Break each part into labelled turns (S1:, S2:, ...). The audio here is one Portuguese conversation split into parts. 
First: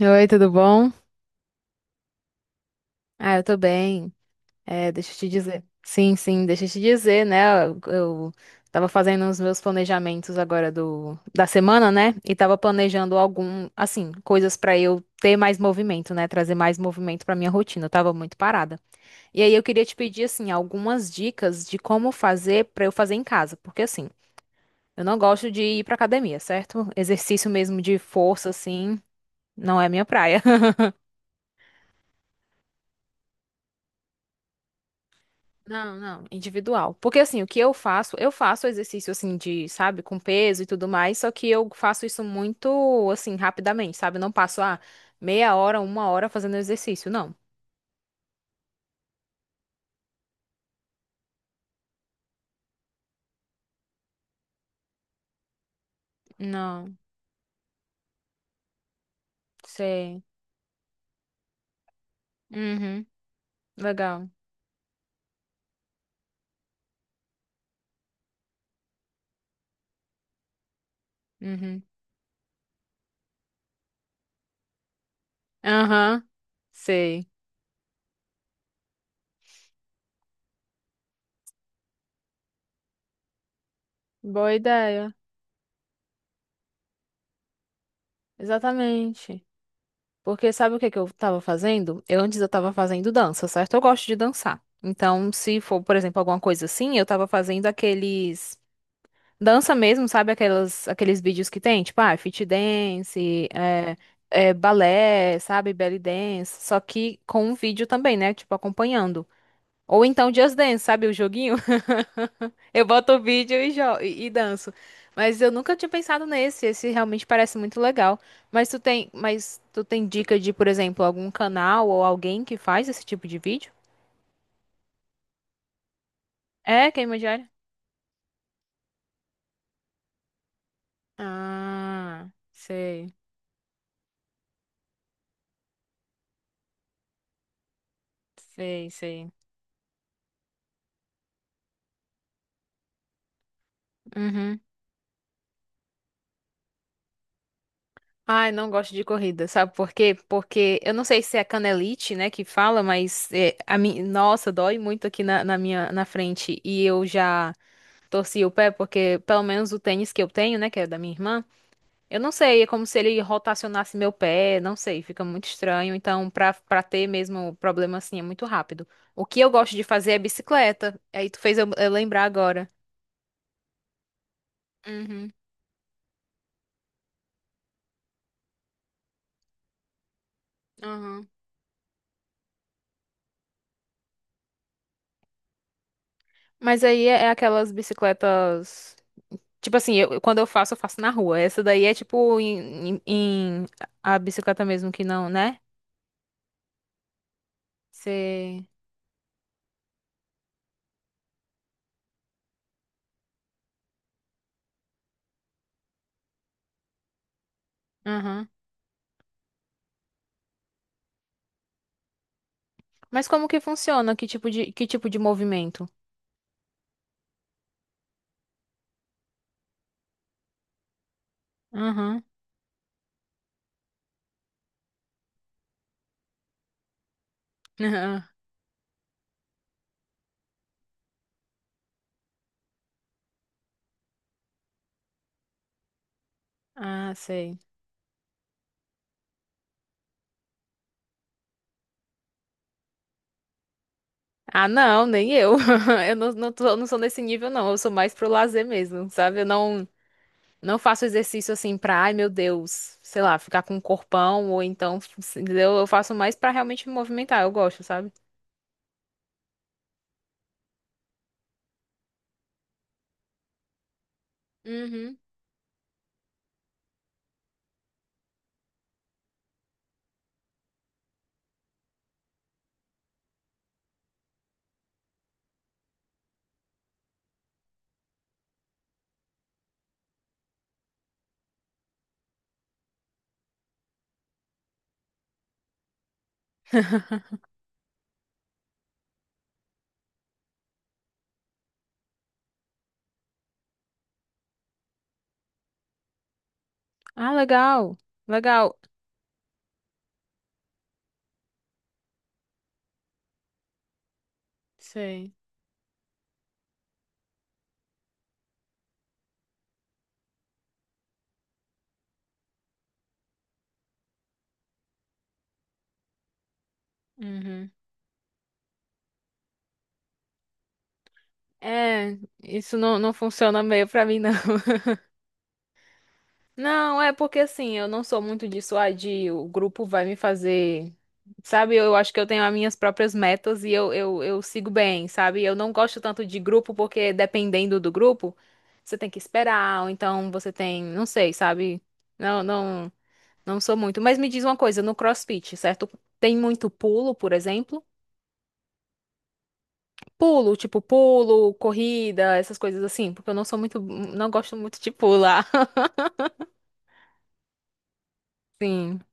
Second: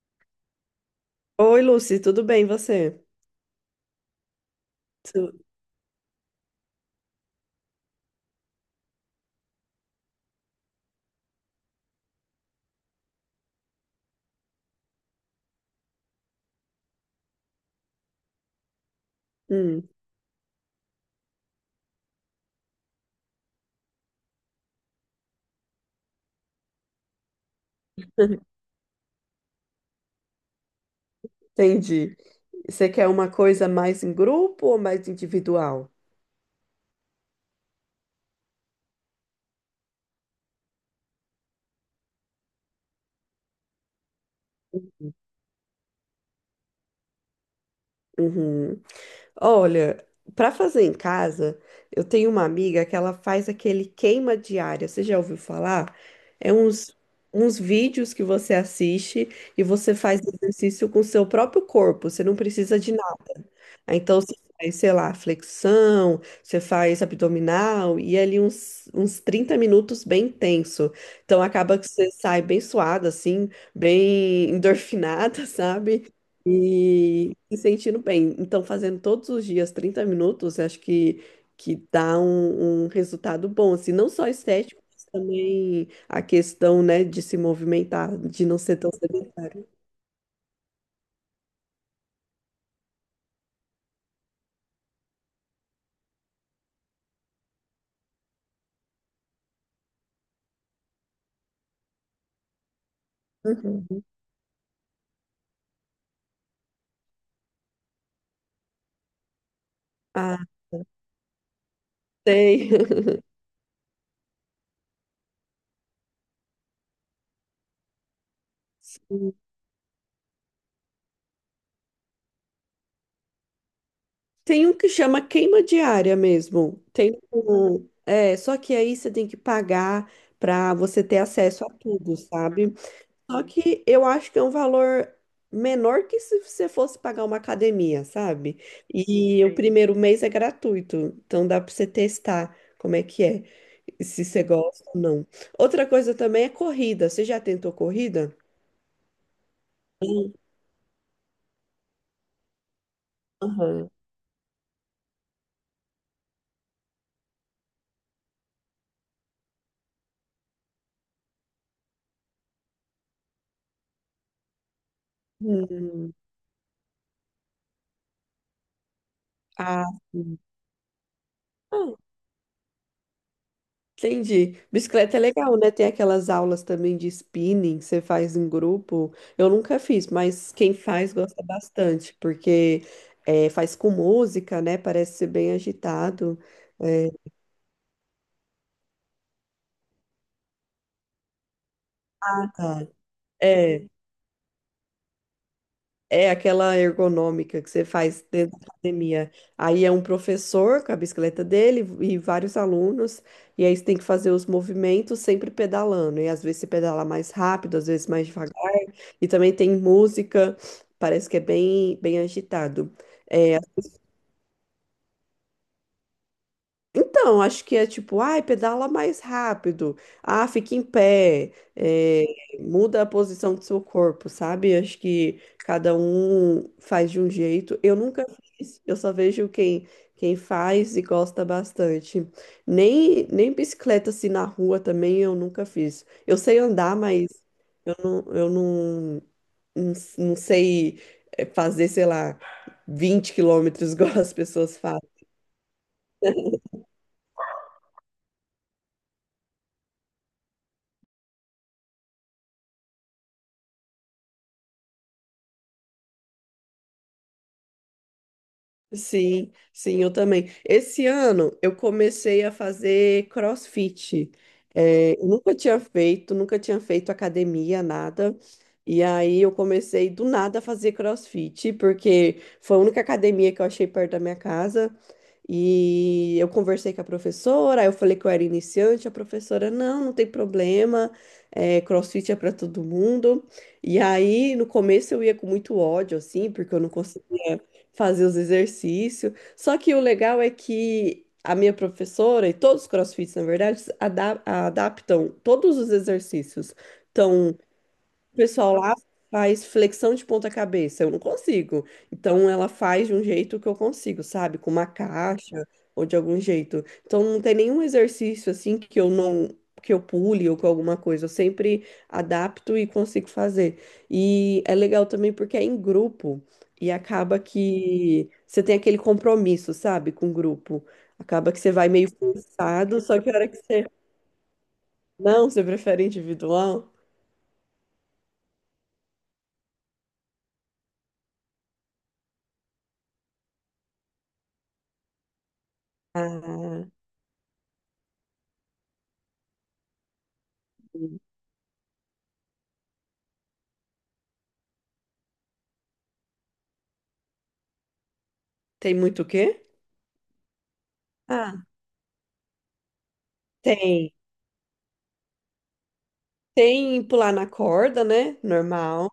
S1: Oi, tudo bom?
S2: Oi, Lucy, tudo bem, e você?
S1: Ah, eu tô bem. É, deixa eu te
S2: Tu-
S1: dizer. Sim, sim, deixa eu te dizer, né? Eu tava fazendo os meus planejamentos agora da semana, né? E tava planejando algum, assim, coisas pra eu ter mais movimento, né? Trazer mais movimento pra minha rotina. Eu tava muito parada. E aí eu queria
S2: Hum,
S1: te pedir, assim, algumas dicas de como fazer pra eu fazer em casa, porque assim, eu não gosto de ir pra academia, certo? Exercício mesmo de força, assim, não é minha praia.
S2: entendi. Você quer uma coisa mais em grupo ou mais individual?
S1: Não, não, individual. Porque assim, o que eu faço exercício assim de, sabe, com peso e tudo mais, só que eu faço isso muito assim, rapidamente, sabe? Eu não passo meia hora, uma hora fazendo exercício, não.
S2: Uhum. Olha, para fazer em casa, eu tenho uma amiga que ela faz aquele queima diária. Você já ouviu falar? É
S1: Não,
S2: uns, uns vídeos que você assiste e você faz
S1: sei.
S2: exercício com o seu próprio corpo. Você não precisa de
S1: Uhum,
S2: Então,
S1: legal.
S2: você faz, sei lá, flexão, você faz abdominal e é ali uns 30 minutos bem tenso. Então, acaba
S1: Uhum.
S2: que você sai bem suada, assim, bem endorfinada, sabe?
S1: Aham, sei.
S2: E se sentindo bem. Então, fazendo todos os dias 30 minutos, acho que dá um resultado bom, assim, não só
S1: Boa
S2: estético, mas
S1: ideia.
S2: também a questão, né, de se movimentar, de não ser tão
S1: Exatamente.
S2: sedentário.
S1: Porque sabe o que que eu tava fazendo? Eu antes eu tava fazendo dança, certo? Eu gosto de dançar. Então, se for, por exemplo, alguma coisa assim, eu tava fazendo aqueles. Dança mesmo, sabe? Aquelas, aqueles vídeos que tem, tipo, ah, fit dance,
S2: Uhum.
S1: balé, sabe? Belly dance, só que com um vídeo também, né? Tipo, acompanhando. Ou então
S2: Ah,
S1: Just Dance, sabe? O joguinho. Eu boto
S2: tem.
S1: o vídeo e e danço. Mas eu nunca tinha pensado nesse, esse realmente parece muito legal. Mas tu tem dica de, por exemplo, algum canal ou alguém que faz esse tipo de vídeo?
S2: Tem um que chama queima diária mesmo.
S1: É, queima
S2: Tem
S1: diária?
S2: um, é, só que aí você tem que pagar para você ter acesso a tudo,
S1: Ah,
S2: sabe?
S1: sei,
S2: Só que eu acho que é um valor menor que se você fosse pagar uma academia, sabe?
S1: sei, sei.
S2: E o primeiro mês é gratuito, então dá para você testar como é que é, se você
S1: Uhum.
S2: gosta ou não. Outra coisa também é corrida. Você já tentou corrida?
S1: Ai, não gosto de corrida, sabe por quê?
S2: Sim.
S1: Porque eu não sei se é canelite, né, que fala, mas é, a
S2: Aham.
S1: mim, nossa, dói muito aqui na minha na frente e eu já torci o pé porque pelo menos o tênis que eu tenho, né, que é da minha irmã, eu não sei, é como se ele rotacionasse meu pé, não sei, fica muito estranho.
S2: Hum.
S1: Então, pra para ter mesmo problema assim é muito rápido. O que eu gosto de
S2: Ah,
S1: fazer é
S2: sim.
S1: bicicleta. Aí tu fez eu lembrar agora.
S2: Entendi. Bicicleta é
S1: Uhum,
S2: legal, né? Tem aquelas aulas também de spinning, que você faz em grupo. Eu nunca fiz, mas quem faz
S1: aham.
S2: gosta bastante, porque é, faz com música, né? Parece ser bem agitado.
S1: Mas aí
S2: É,
S1: é aquelas bicicletas. Tipo assim, eu, quando eu faço na rua. Essa daí é tipo
S2: ah, tá,
S1: em
S2: é,
S1: a bicicleta mesmo que não, né?
S2: é aquela ergonômica que você faz dentro
S1: Você.
S2: da academia. Aí é um professor com a bicicleta dele e vários alunos, e aí você tem que fazer os movimentos sempre pedalando. E às vezes você pedala mais rápido, às vezes mais
S1: Aham.
S2: devagar. E também tem música, parece que é bem, bem agitado.
S1: Mas como que
S2: É,
S1: funciona? Que tipo de movimento?
S2: então, acho que é tipo, ai, pedala mais rápido, ah, fique em pé,
S1: Aham.
S2: é, muda a posição do seu corpo, sabe? Acho que cada um faz de um jeito. Eu
S1: Aham.
S2: nunca fiz, eu só vejo quem faz e gosta bastante. Nem bicicleta assim na rua também eu nunca fiz. Eu sei andar,
S1: Ah,
S2: mas
S1: sei.
S2: eu não não sei fazer, sei lá, 20 km igual as
S1: Ah,
S2: pessoas.
S1: não, nem eu. Eu não, não, não sou nesse nível, não. Eu sou mais pro lazer mesmo, sabe? Eu não, não faço exercício assim pra, ai meu Deus, sei lá, ficar com um corpão ou então, entendeu? Eu faço mais pra realmente me movimentar. Eu gosto, sabe?
S2: Sim, sim, eu também. Esse ano eu comecei a fazer CrossFit.
S1: Uhum.
S2: É, eu nunca tinha feito, nunca tinha feito academia, nada. E aí eu comecei do nada a fazer CrossFit, porque foi a única academia que eu achei perto da minha casa. E eu conversei com a professora, aí eu falei que eu era iniciante, a professora, não, não tem problema, é, CrossFit é para todo mundo. E aí, no começo eu ia com muito ódio, assim, porque eu não conseguia fazer os exercícios. Só que o legal é que a minha professora e todos os CrossFits, na verdade, adaptam todos os exercícios.
S1: Ah,
S2: Então,
S1: legal.
S2: o pessoal
S1: Legal.
S2: lá faz flexão de ponta cabeça, eu não consigo. Então ela faz de um jeito que eu consigo, sabe? Com uma
S1: Sei.
S2: caixa ou de algum jeito. Então não tem nenhum exercício assim que eu não que eu pule ou com alguma coisa, eu sempre adapto e consigo fazer. E é legal também porque é em grupo e acaba
S1: Uhum.
S2: que você tem aquele compromisso, sabe, com o grupo. Acaba que você vai meio
S1: É, isso não,
S2: forçado,
S1: não
S2: só que a hora que
S1: funciona
S2: você
S1: meio pra mim, não.
S2: não, você prefere individual.
S1: Não, é porque assim, eu não sou muito disso, ah, de o grupo vai me fazer. Sabe, eu acho que eu tenho as minhas próprias metas e eu sigo bem, sabe? Eu não gosto tanto de grupo
S2: Ah,
S1: porque dependendo do grupo, você tem que esperar, ou então você tem, não sei, sabe? Não, não, não sou muito. Mas me diz uma coisa, no CrossFit, certo? Tem muito pulo, por exemplo?
S2: tem muito o quê?
S1: Pulo, tipo pulo,
S2: Ah,
S1: corrida, essas coisas assim, porque eu não sou muito,
S2: tem.
S1: não gosto muito de pular.
S2: Tem pular na corda, né?
S1: Sim.
S2: Normal.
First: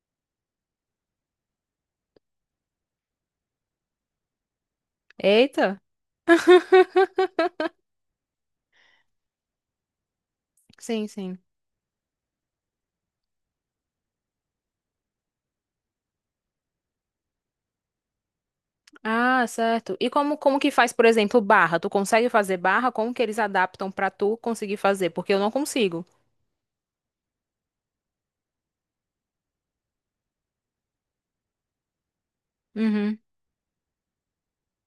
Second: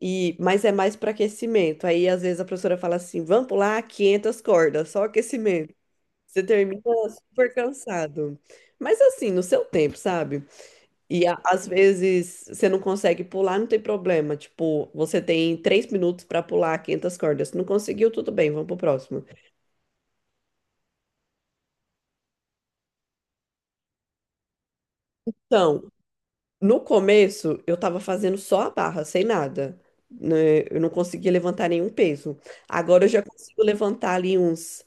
S2: E, mas é mais para aquecimento. Aí, às vezes, a professora fala assim: vamos pular 500 cordas, só aquecimento.
S1: Eita.
S2: Você termina super cansado. Mas, assim, no seu tempo, sabe?
S1: Sim,
S2: E
S1: sim.
S2: às vezes você não consegue pular, não tem problema. Tipo, você tem 3 minutos para pular 500 cordas. Se não conseguiu, tudo bem, vamos pro próximo.
S1: Ah, certo. E como que faz, por exemplo, barra? Tu consegue fazer barra? Como que eles adaptam pra tu conseguir fazer? Porque eu não
S2: Então,
S1: consigo.
S2: no começo, eu tava fazendo só a barra, sem nada, né? Eu não conseguia levantar nenhum peso. Agora eu
S1: Uhum.
S2: já consigo levantar ali uns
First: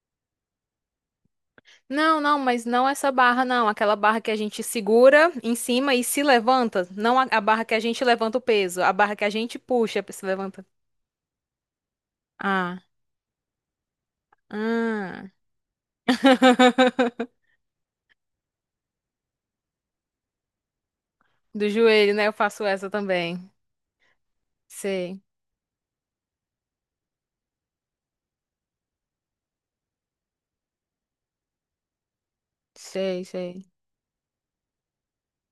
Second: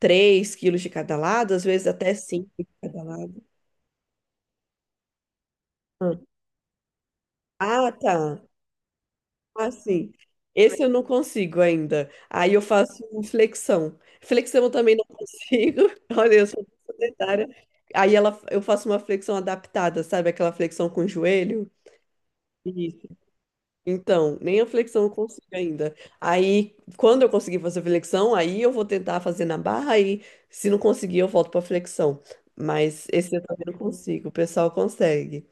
S2: 3 quilos de cada lado, às vezes até
S1: Não, não,
S2: 5
S1: mas
S2: de
S1: não
S2: cada
S1: essa
S2: lado.
S1: barra, não. Aquela barra que a gente segura em cima e se levanta. Não a barra que a
S2: Ah,
S1: gente
S2: tá.
S1: levanta o peso, a barra que a gente puxa pra
S2: Assim,
S1: se levanta.
S2: esse eu não consigo ainda. Aí eu
S1: Ah.
S2: faço flexão. Flexão eu também não
S1: Ah.
S2: consigo. Olha, eu sou sedentária. Aí ela, eu faço uma flexão adaptada, sabe? Aquela flexão com o
S1: Do
S2: joelho.
S1: joelho, né? Eu faço essa
S2: Isso.
S1: também.
S2: Então, nem a flexão eu
S1: Sei,
S2: consigo ainda. Aí, quando eu conseguir fazer flexão, aí eu vou tentar fazer na barra e se não conseguir, eu volto para flexão. Mas
S1: sei,
S2: esse eu
S1: sei.
S2: também não consigo, o pessoal consegue.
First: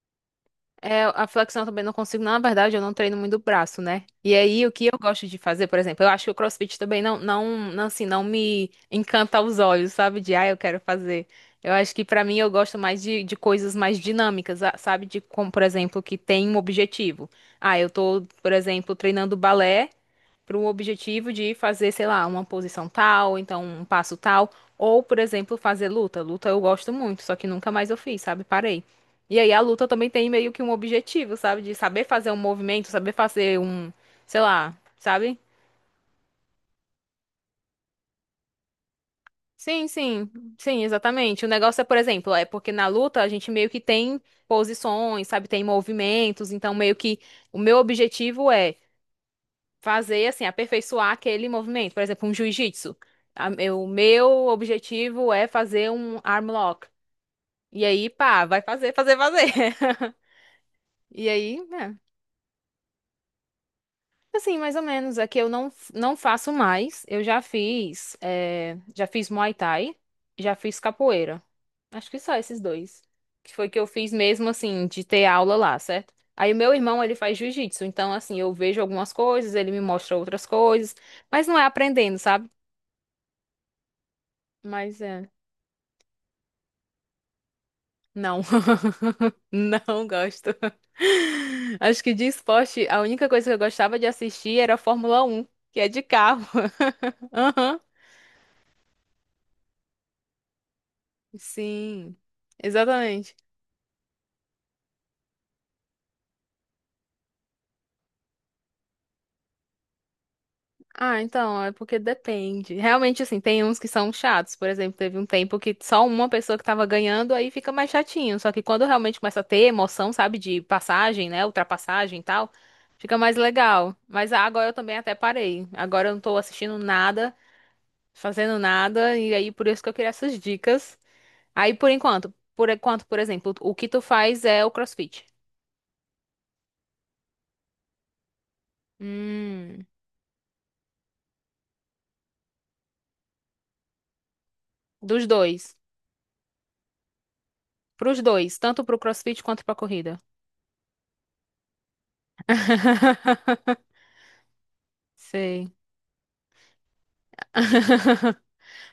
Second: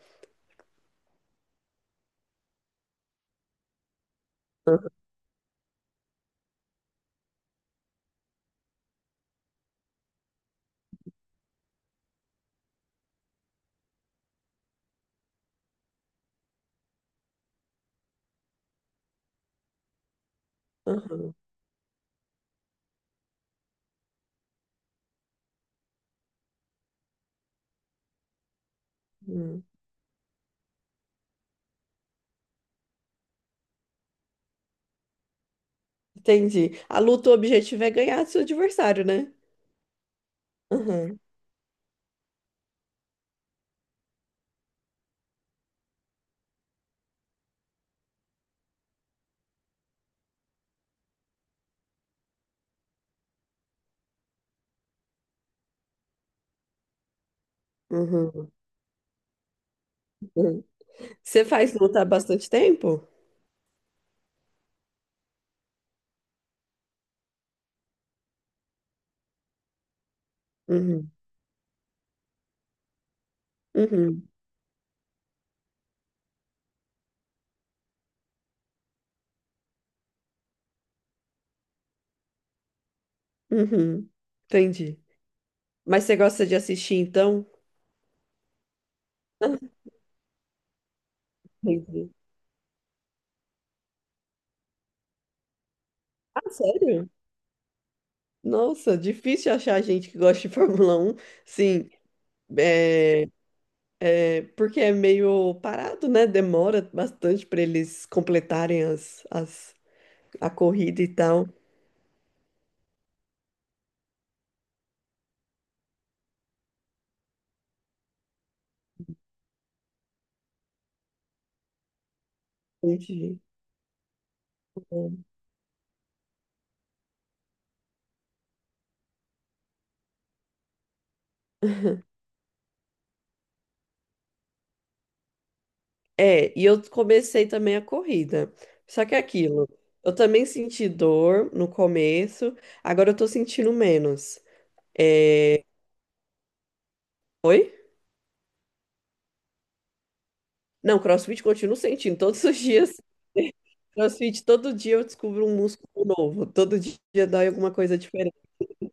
S1: É, a flexão eu também não consigo, na verdade, eu não treino muito o braço, né? E aí, o que eu gosto de fazer, por exemplo, eu acho que o CrossFit também não, assim, não me encanta aos olhos, sabe? De, ah, eu quero fazer. Eu acho que pra mim eu gosto mais de coisas mais dinâmicas, sabe? De como, por exemplo, que tem um objetivo. Ah, eu tô, por exemplo, treinando balé, para o objetivo
S2: Aham,
S1: de fazer, sei lá, uma posição tal, então um passo tal, ou, por exemplo, fazer luta. Luta eu gosto muito, só que nunca mais eu fiz, sabe? Parei. E aí a
S2: uhum.
S1: luta também tem meio que um objetivo, sabe? De saber fazer um movimento, saber fazer um, sei lá, sabe?
S2: Entendi. A luta, o objetivo é ganhar do seu adversário, né?
S1: Sim, sim, sim,
S2: Uhum,
S1: exatamente. O negócio é, por exemplo, é porque na luta a gente meio que tem posições, sabe? Tem movimentos, então meio que o meu objetivo é fazer, assim, aperfeiçoar aquele movimento. Por exemplo, um jiu-jitsu. O meu objetivo é fazer um arm lock. E aí, pá,
S2: uhum,
S1: vai fazer, fazer, fazer.
S2: uhum.
S1: E
S2: Você
S1: aí,
S2: faz
S1: né?
S2: luta há bastante tempo?
S1: Assim, mais ou menos. Aqui eu não, não faço mais. Eu já fiz, já fiz Muay Thai, já fiz
S2: Uhum,
S1: capoeira. Acho que só esses dois. Que foi que eu fiz
S2: uhum,
S1: mesmo, assim, de ter aula lá, certo? Aí o meu irmão, ele faz jiu-jitsu. Então, assim, eu vejo algumas coisas, ele me mostra outras coisas. Mas não é aprendendo, sabe?
S2: uhum.
S1: Mas
S2: Entendi.
S1: é.
S2: Mas você gosta de assistir, então?
S1: Não.
S2: Ah,
S1: Não gosto. Acho
S2: entendi.
S1: que de esporte, a única coisa que eu gostava de assistir era a Fórmula 1, que é de carro.
S2: Ah, sério?
S1: Aham.
S2: Nossa, difícil achar gente que gosta de Fórmula 1. Sim,
S1: Sim.
S2: é,
S1: Exatamente.
S2: é, porque é meio parado, né? Demora bastante para eles completarem as, a corrida e
S1: Ah,
S2: tal.
S1: então, é porque depende. Realmente, assim, tem uns que são chatos. Por exemplo, teve um tempo que só uma pessoa que tava ganhando, aí fica mais chatinho. Só que quando realmente começa a ter emoção, sabe, de passagem, né, ultrapassagem e tal, fica mais
S2: Entendi.
S1: legal. Mas ah, agora eu também até parei. Agora eu não tô assistindo nada, fazendo nada, e aí por isso que eu queria essas dicas. Aí por enquanto, por enquanto, por exemplo, o que tu faz é o CrossFit.
S2: É, e eu comecei também a corrida. Só que é aquilo,
S1: Hum,
S2: eu também senti dor no começo, agora eu tô sentindo menos.
S1: dos dois.
S2: Oi?
S1: Pros dois, tanto pro CrossFit quanto pra corrida.
S2: Não, CrossFit continuo sentindo todos os dias. CrossFit, todo dia eu descubro um
S1: Sei.
S2: músculo novo. Todo dia dói alguma coisa diferente.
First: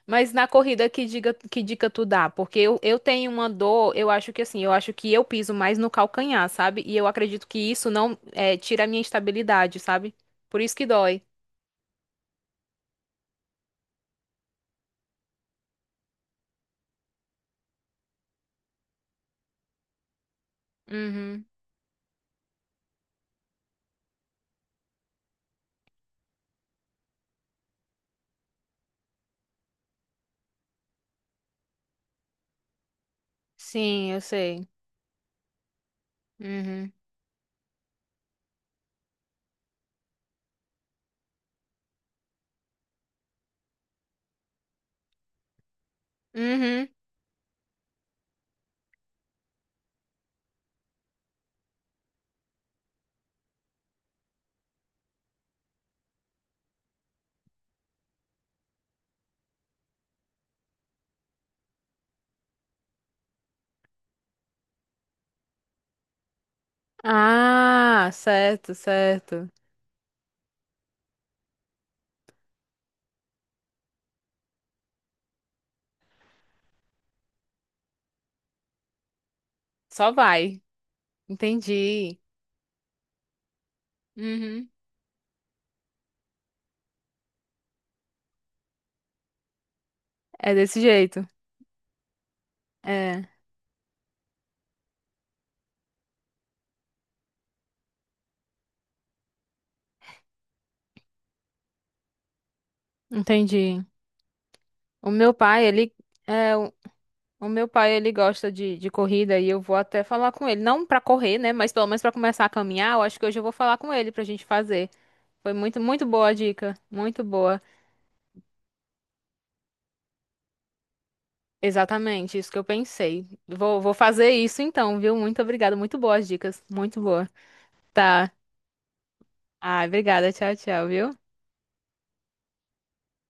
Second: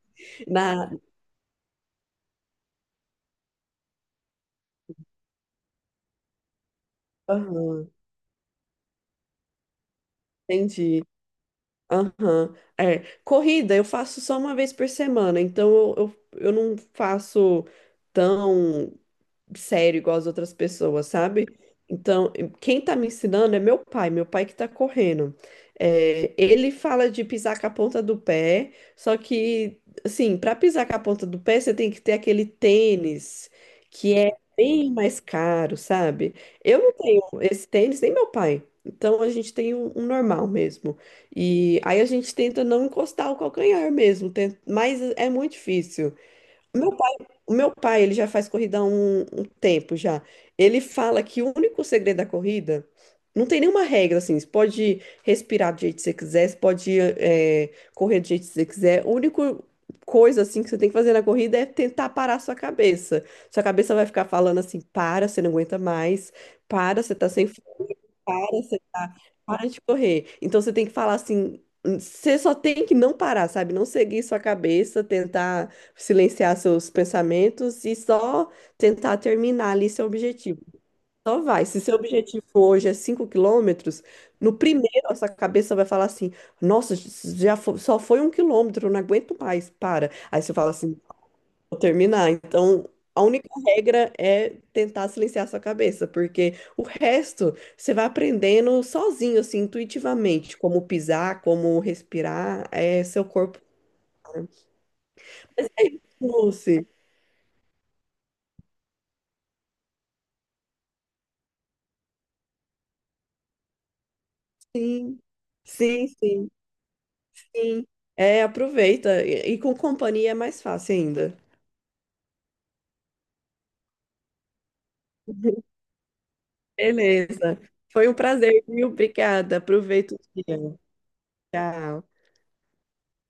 S1: Mas na corrida,
S2: Na...
S1: que dica tu dá? Porque eu tenho uma dor, eu acho que assim, eu acho que eu piso mais no calcanhar, sabe? E eu acredito que isso
S2: aham,
S1: não é, tira a minha estabilidade, sabe? Por isso que
S2: entendi.
S1: dói.
S2: Aham. É. Corrida eu faço só uma vez por semana, então eu não faço tão sério igual as outras pessoas,
S1: Uhum.
S2: sabe? Então, quem tá me ensinando é meu pai que tá correndo. É, ele fala de pisar com a ponta do pé, só que, assim, para pisar com a ponta do pé, você tem que ter aquele tênis
S1: Sim,
S2: que
S1: eu
S2: é
S1: sei.
S2: bem mais caro, sabe? Eu
S1: Uhum.
S2: não tenho esse tênis, nem meu pai. Então a gente tem um normal mesmo. E aí a gente tenta não encostar o calcanhar mesmo, mas é muito difícil. O
S1: Uhum.
S2: meu pai, o meu pai, ele já faz corrida há um tempo já. Ele fala que o único segredo da corrida não tem nenhuma regra assim. Você pode respirar do jeito que você quiser, você pode correr do jeito que você quiser. A única coisa assim que você tem que fazer na corrida é tentar parar sua cabeça. Sua cabeça vai ficar falando assim: para, você não aguenta mais, para, você tá sem fome,
S1: Ah,
S2: para.
S1: certo, certo.
S2: Para de correr. Então você tem que falar assim, você só tem que não parar, sabe? Não seguir sua cabeça, tentar silenciar seus pensamentos e só tentar terminar ali seu
S1: Só
S2: objetivo.
S1: vai.
S2: Só vai. Se seu
S1: Entendi.
S2: objetivo hoje é 5 km, no
S1: Uhum.
S2: primeiro a sua cabeça vai falar assim: Nossa, só foi 1 quilômetro, eu não aguento mais, para. Aí você
S1: É
S2: fala
S1: desse
S2: assim:
S1: jeito.
S2: Vou terminar. Então, a
S1: É,
S2: única regra é tentar silenciar sua cabeça, porque o resto você vai aprendendo sozinho, assim, intuitivamente, como pisar, como respirar, é seu corpo.
S1: entendi. O meu pai, é o,
S2: Lucy.
S1: o meu pai, ele gosta de corrida e eu vou até falar com ele, não pra correr, né, mas pelo menos pra começar a caminhar, eu acho que hoje eu vou falar com ele pra gente fazer.
S2: Sim,
S1: Foi muito, muito
S2: sim,
S1: boa a
S2: sim,
S1: dica, muito boa.
S2: sim. É, aproveita. E com companhia é mais fácil ainda.
S1: Exatamente, isso que eu pensei. Vou, vou fazer isso então, viu? Muito obrigada, muito boas dicas, muito boa.
S2: Beleza. Foi um
S1: Tá.
S2: prazer, viu? Obrigada.
S1: Ai,
S2: Aproveita o
S1: obrigada, tchau,
S2: dia.
S1: tchau, viu?
S2: Tchau.